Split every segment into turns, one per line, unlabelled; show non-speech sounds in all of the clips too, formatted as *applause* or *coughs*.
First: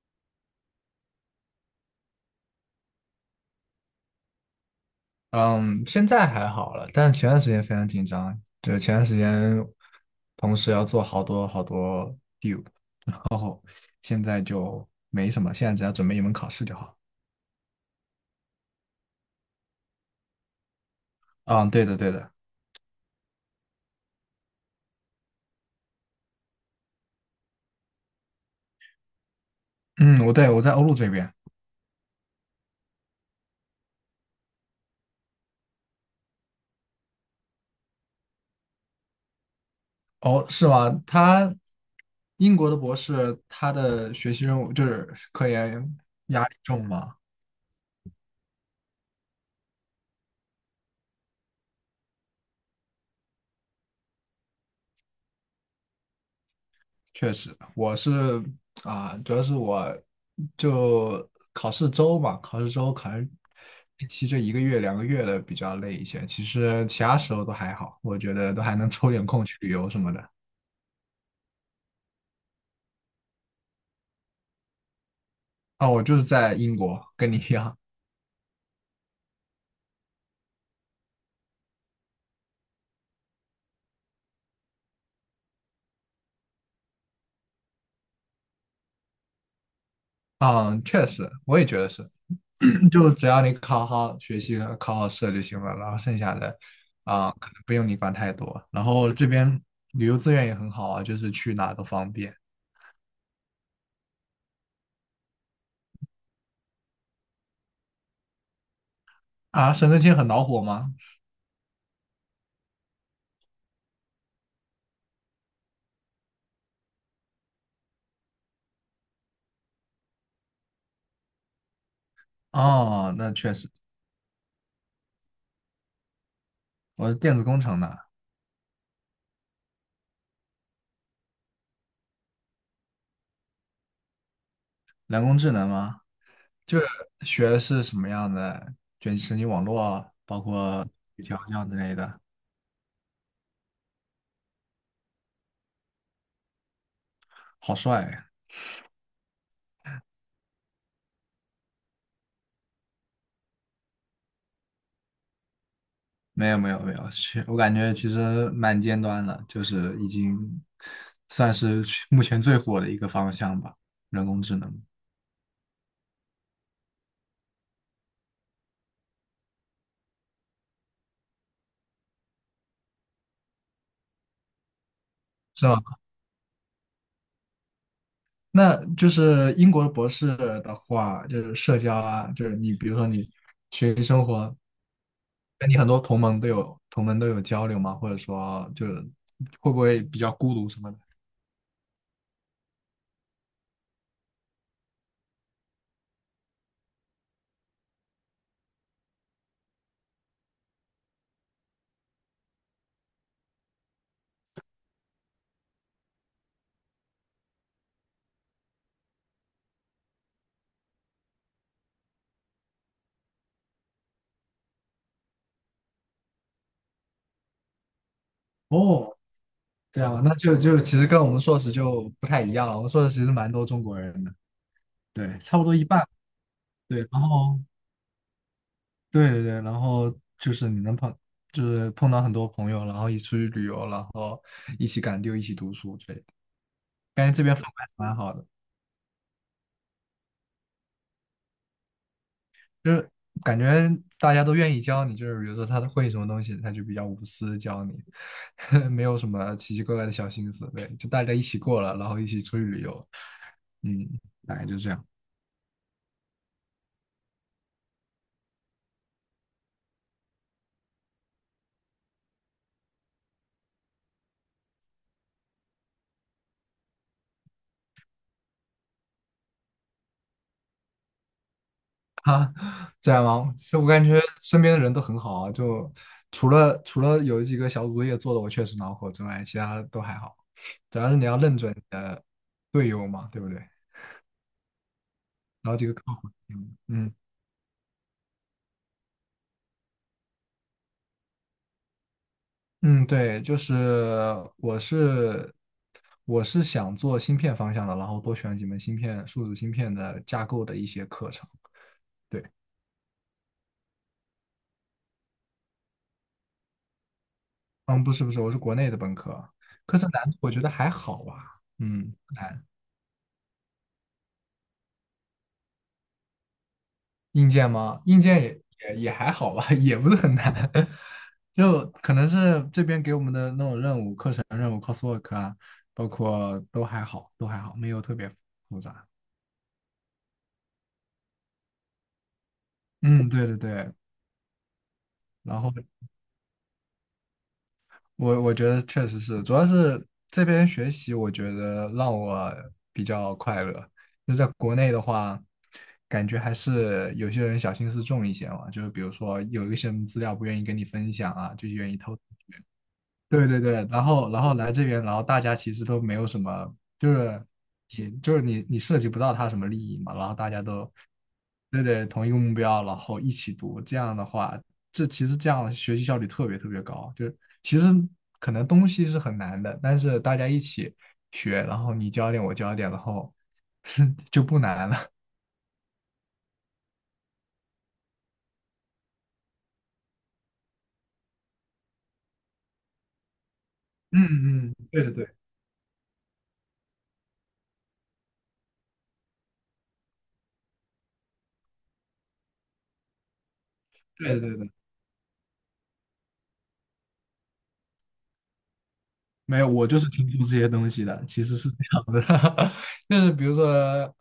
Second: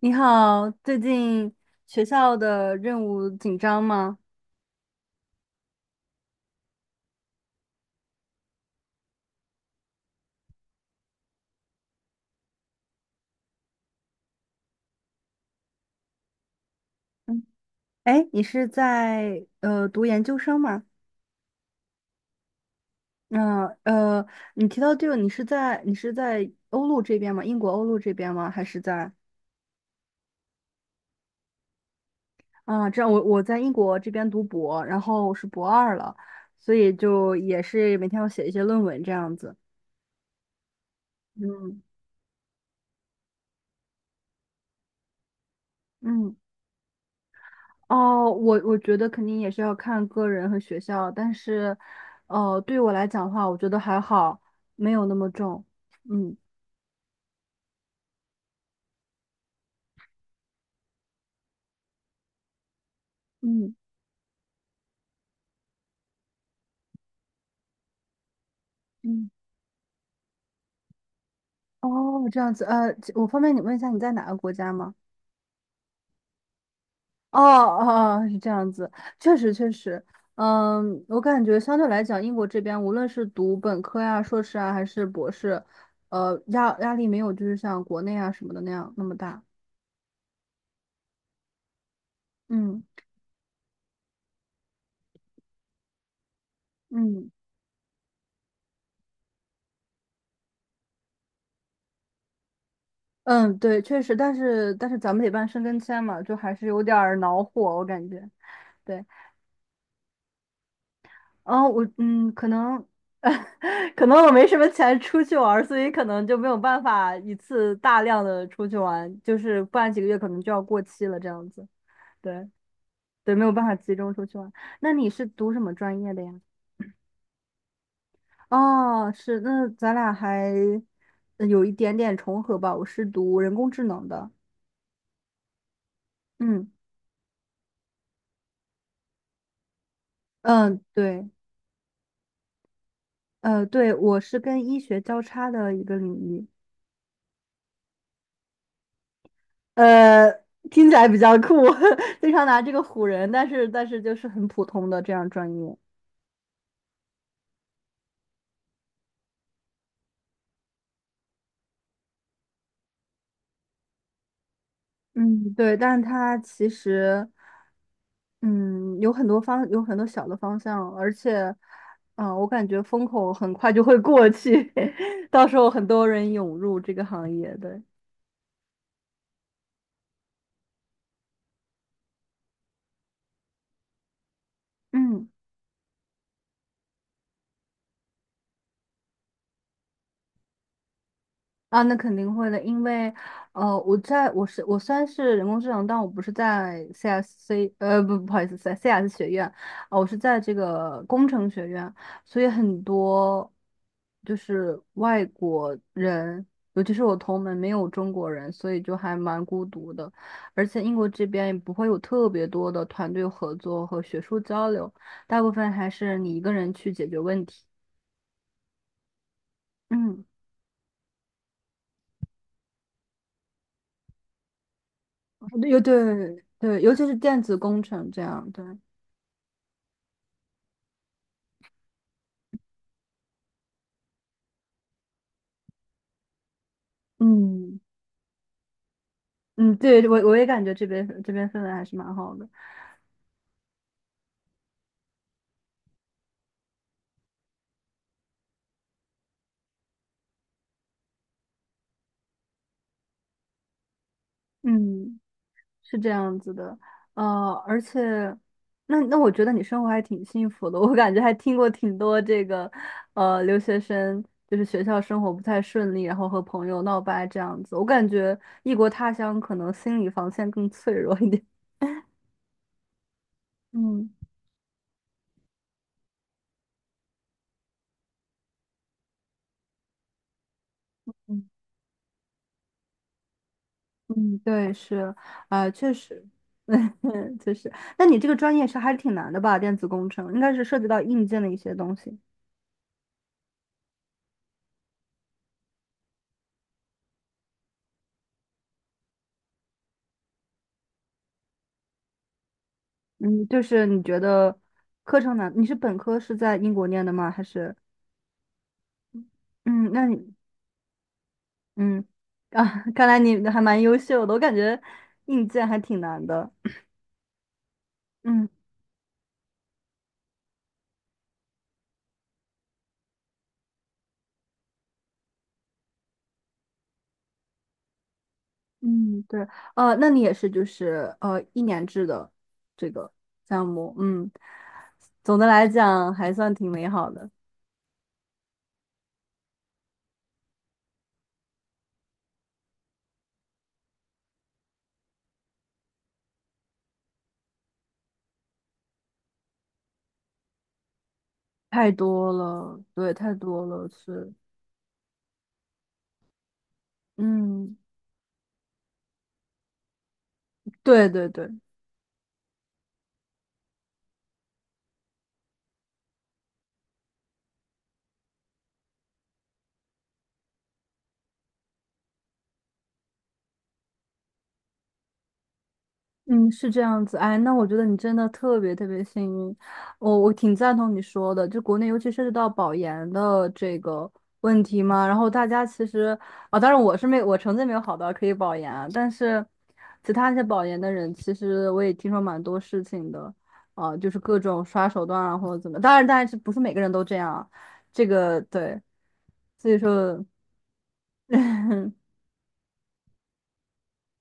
你好，最近学校的任务紧张吗？
嗯，现在还好了，但前段时间非常紧张。对，前段时间同时要做好多好多 due，然后现在就没什么，现在只要准备一门考试就好。
哎，你是在读研究生吗？
嗯，对的，对的。
嗯呃，你提到这个，你是在欧陆这边吗？英国欧陆这边吗？还是在
嗯，我对我在欧陆这边。
啊？这样我在英国这边读博，然后我是博二了，所以就也是每天要写一些论文这样子。
哦，是吗？他
嗯。
英国的博士，他的学习任务就是科研
嗯。
压力重吗？
哦，我觉得肯定也是要看个人和学校，但是，哦，对我来讲的话，我觉得还好，没有那么重。嗯。
确实，我是啊，主要是我就考试周嘛，考试周可能
嗯。
实期这1个月、2个月的比较累一些。其实其他时候都还好，我觉得都还能抽点
嗯，
空去旅游什么的。
哦，这样子，我方便你问一下你在哪个国家吗？
啊，我就是在英国，跟你
哦
一样。
哦，哦是这样子，确实确实，嗯，我感觉相对来讲，英国这边无论是读本科呀、硕士啊，还是博士，呃，压力没有就是像国内啊什么的那样那么大。
嗯，确实，我也觉得是，
嗯。
*coughs* *clears throat* 就只要你考好学习、考好试就行了，然后剩下的
嗯。
啊，可能不用你管太多。然后这边旅游资源也很好啊，就是去哪都方便。
嗯，对，确实，但是咱们得办申根签嘛，就还是有点儿恼火，我感觉。对，
啊，省政厅很恼火吗？
然后我嗯，可能 *laughs* 可能我没什么钱出去玩儿，所以可能就没有办法一次大量的出去玩，就是不然几个月可能就要过期了这样子。对。
哦，那
对，没有
确
办
实，
法集中出去玩。那你是读什么专业的呀？
我是电子工程的。
哦，是，那咱俩还有一点点重合吧。我是读人工智能的。
人工智能吗？
嗯。
就是学的是什么样的卷神经网络，包
嗯，
括语
对。
调教之类的。
呃，对，我是跟医学交叉的一个领域。
好帅呀。
呃，听起来比较酷，*laughs* 经常拿这个唬人，但是就是很普通的这样专业。
没有没有没有，去，我感觉其实蛮尖端的，就是已经算是去目前最火的一个方向吧，人工智能。
嗯，对，但是它其实，嗯，有很多小的方向，而且，啊，我感觉风口很快就会过去，*laughs* 到时
是
候
吗？
很多人涌入这个行业，对，
那就是英国的博士的话，就是社交啊，就是你比如说你学习生活，
嗯。
那你很多同盟都有交流吗？或者说就是会不会比较孤独什么的？
啊，那肯定会的，因为，呃，我虽然是人工智能，但我不是在 CSC，呃，不，不好意思，在 CS 学院，啊，我是在这个工程学院，所以很多就是外国人，尤其是我同门没有中国人，所以就还蛮孤独的，而且英国这边也不会有特别多的团队合作和学术交流，大部分还是你一个人去解决问题。
哦，这样啊，
嗯。
那就其实跟我们硕士就不太一样了。我们硕士其实蛮多中国人的，对，差不多
有。
一半。
对对，尤
对，
其是
然
电子
后
工程这样，对，
对对对，然后就是你能碰，就是碰到很多朋友，然后一起出去旅游，然后一起赶丢，一起读书之类的，感觉这边氛围
嗯。
还是蛮好的。
嗯，对我也感觉这边氛围还是蛮好的，
就是感觉大家都愿意教你，就是比如说他会什么东西，他就比较无私教你，*laughs* 没有什么奇奇怪怪的小心思，对，就大家一起过了，然后一起出去旅游，嗯，大概就这样。
嗯，是这样子的，呃，而且那我觉得你生活还挺幸福的，我感觉还听过挺多这个留学生就是学校生活不太顺利，然后和朋友闹掰这样子，我感觉异国他乡可能心理防线更脆弱一点，
这样吗？
*laughs*
就我感
嗯。
觉身边的人都很好啊，就除了有几个小组作业做的我确实恼火之外，其他都还好，主要是你要
嗯。
认准队友嘛，对不对？
嗯，对，是，啊、
然后几
确
个靠
实，
谱，
*laughs*
嗯嗯。
嗯，确实。那你这个专业是还是挺难的吧？电子工程应该是涉及到硬件的一些东西。
嗯，对，就是我是我是想做芯片方向的，然后多选几门芯片、数字芯片的架构的一些课程。对，
嗯，就是你觉得课程难？你是本科是在英国念的吗？还是
嗯，不是不是，我是国内的本科，
嗯，
课
那
程难
你
度我觉得还好吧，
嗯。
嗯，不
啊，
难。
*laughs* 看来你还蛮优秀的，我感觉硬件还挺难的。
硬件吗？硬件
嗯。
也还好吧，*laughs* 也不是很难，*laughs* 就可能是这边给我们的那种任务、课程任务、c o s w o r k 啊，包括都还好，都还好，没有特别复杂。
嗯，对，呃，那你也是就是一年制的这个
嗯，对对
项
对。
目，嗯，总的
然
来
后
讲还算挺美好的。
我觉得确实是，主要是这边学习，我觉得让我比较快乐。就在国内的话，感觉还是有些人小心思重一些嘛，就是比如说有一些什么资料不愿意跟你分享啊，就
太
愿意偷。
多了，对，太
对对
多
对，
了，
然后
是，
然后来这边，然后大家其实都没有什么，就是
嗯，
也就是你你涉及不到他什么利益嘛，然后大家都
对对对，
对对同一个目标，然后一起读，这样的话，这其实这样学习效率特别特别高，就是其实可能东西是很难的，但是大家一起学，然后你教一点我教一点，然后 *laughs* 就不难了。
嗯，是这样子。哎，那我觉得你真的特别特别幸运，我挺赞同你说的，就国内尤其涉及到保研的这个问
嗯嗯，
题
对
嘛，
的
然
对，
后大家其实啊，当然我成绩没有好到可以保研啊，但是其他一些保研的人，其实我也听说蛮多事情的，啊，就是
对
各
的对
种
的。
刷手段啊或者怎么，当然是不是每个人都这样啊，这个对，
没有，
所以
我就是
说。
听说这些东西的，其实是这
*laughs*
样的，*laughs* 就是比如说，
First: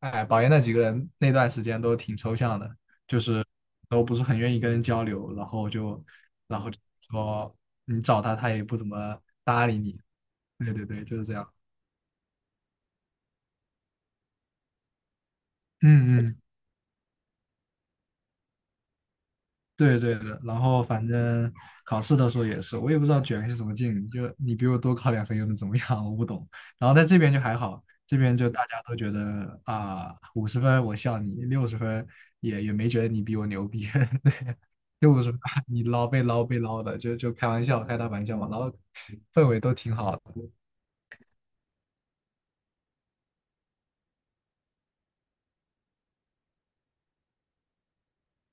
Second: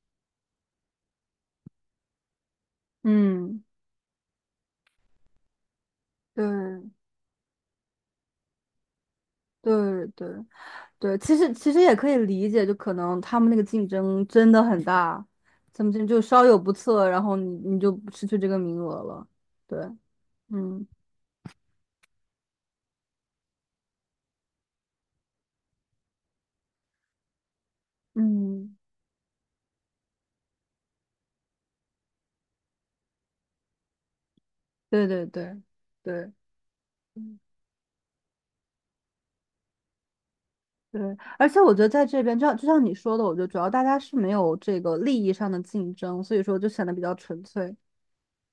哎，保研那几个人那段时间都挺抽象的，就是
嗯，
都不是很愿意跟人交流，然后就
对
说你找他，他也不怎么搭理你。
对对
对对对，
对，
就是这
其
样。
实其实也可以理解，就可能他们那个竞争真的很大，他们就
嗯嗯，
稍有不测，然后你你就失去这个名额了。对，
对对的，然后
嗯
反正考试的时候也是，我也不知道卷是什么劲，就你比我多考2分又能怎么样？*laughs* 我不懂。然后在这边就还好，这边就大
嗯，
家都觉得啊，五十分我笑你，60分也没觉得你比我牛逼，*laughs* 对，
对
就五
对
十分
对
你捞被
对
捞被捞的，就
嗯
开玩笑，开大玩笑嘛，然后氛围都挺好的。
对，而且我觉得在这边，就像就像你说的，我觉得主要大家是没有这个利益上的竞争，所以说就显得比较纯粹。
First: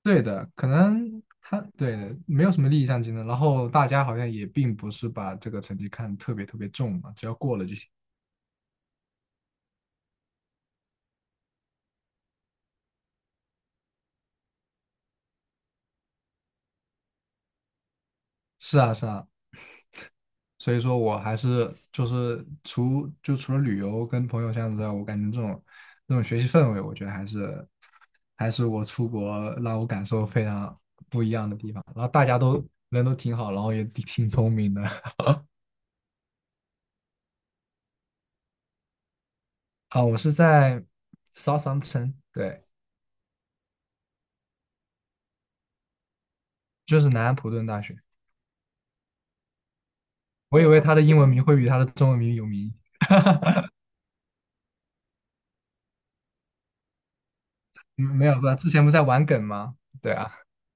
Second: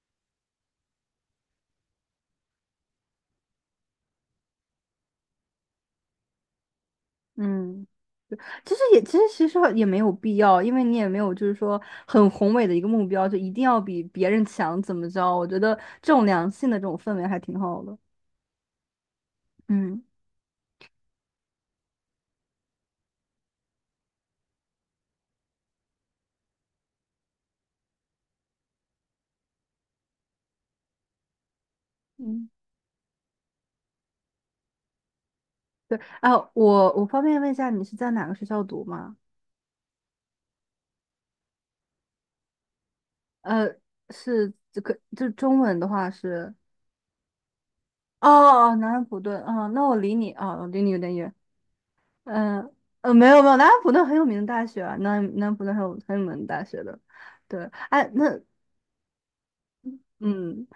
对的，可能他对的没有什么利益上竞争，然后大家好像也并不是把这个成绩看得特别特别重嘛，只要过了就
嗯，
行。
对其实也其实也没有必要，因为你也没有就是说很宏伟的一个目标，就一定要比别人强怎么着？我觉得这种良性的这种氛围还挺好的。
是啊，是啊，
嗯。
所以说我还是就是除了旅游跟朋友相处之外，我感觉这种学习氛围，我觉得还是我出国让我感受非常不一样的地方。然后大家
嗯，
都人都挺好，然后也挺挺聪明的。
对，啊，我方便问一下你是在哪个学校读吗？
*laughs* 啊。我是在 Southampton，对，
呃，是这个就中文的话是
就是南安普顿大学。
哦。哦南安普顿啊，那我离你啊，
我以
我
为
离你
他
有
的
点
英文
远。
名会比他的中文名有
嗯。
名，
呃，没有没有，南安普顿很有名的大学啊，南安普顿很有名的大学的。对，
嗯
哎，
没有，
那
不，之前不在玩梗吗？对啊，
嗯。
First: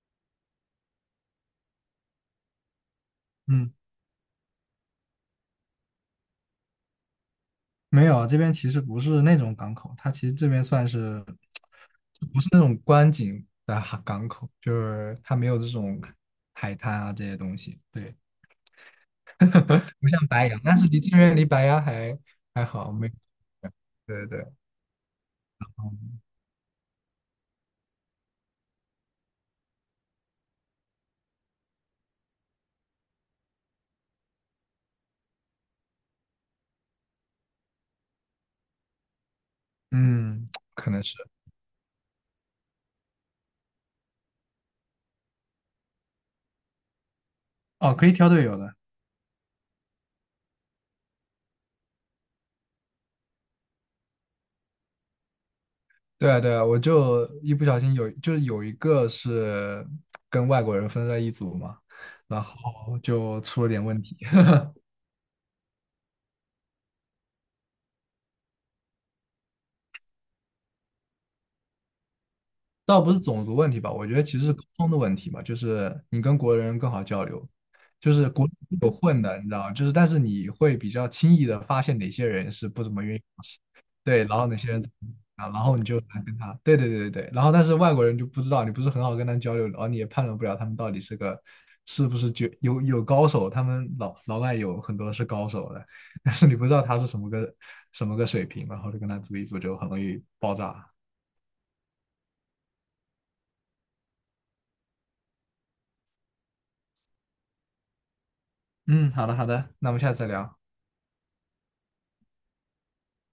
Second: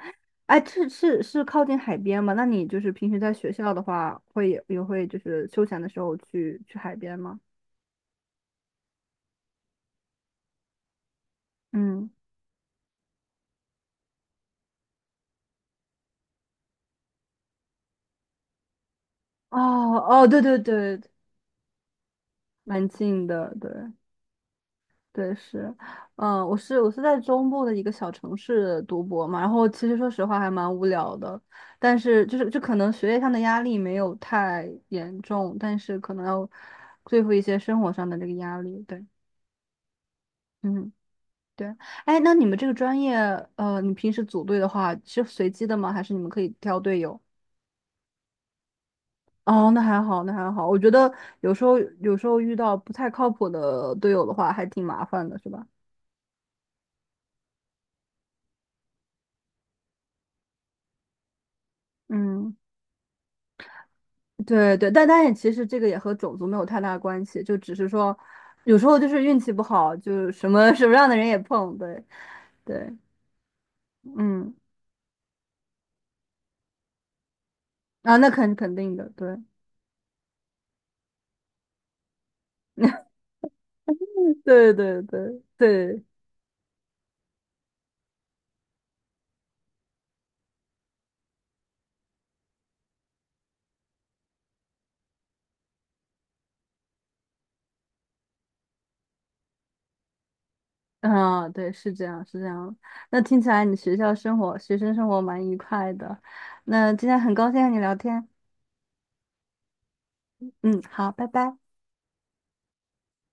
哎，是靠近海边吗？那你就是平时在学
嗯。
校的话，也会就是休闲的时候去海边吗？
没有，啊，这边其实不是那种港口，它其实这边算是，
嗯，
不是那种观景的哈港口，就是它没有这种海滩啊这些东西，对，
哦
*laughs* 不像
哦，对
白
对
洋，但是
对，
离这边离白洋还
蛮
好，没，
近的，对。
对对对，
对是，嗯，我是在中部的一个小城市读博嘛，然后其实说实话还蛮无聊的，但是就可能学业上的压力没有太严重，但是可能要对付一些生活上的这个压力，对，
嗯，可
嗯。
能是，
对，哎，那你们这个专业，呃，你平时组队的话是随机的吗？还是你们可以挑队友？
哦，可以挑队友的，
哦，那还好，那还好。我觉得有时候遇到不太靠谱的队友的话，还挺麻烦的，是吧？
对啊对啊，我就一不小心就是有一个是跟外国人分在一组嘛，然
嗯，
后就出了点问题，
对对，但但也其实这个也和种族没有太大关系，就只是说有时候就是运气不好，就什么 *laughs* 什么样的人也碰，对对，
倒不是种族问题吧，我觉得其实是
嗯，
沟通的问题吧，就是你跟国人更好交流，就
啊，
是
那
国
肯
人
肯
有
定的，
混
对
的，你知道吗？就是但是你会比较轻易的发现哪些人是不怎么
*laughs*
愿意做事，对，然后哪些
对
人怎
对
么
对
啊，然后你就
对。
来跟他，对对对对对，然后但是外国人就不知道，你不是很好跟他交流，然后你也判断不了他们到底是个是不是绝有高手，他们老外有很多是高手的，*laughs* 但是你不知道他是什么个水平，然后就跟他组一组就很容易爆炸。
*laughs* 嗯，对，是这样，是这样。那听起来你学校生活、学生生活蛮愉快的。那今天很高兴和你聊天，
嗯，好的好的，那我们下次再聊。
嗯，好，拜拜。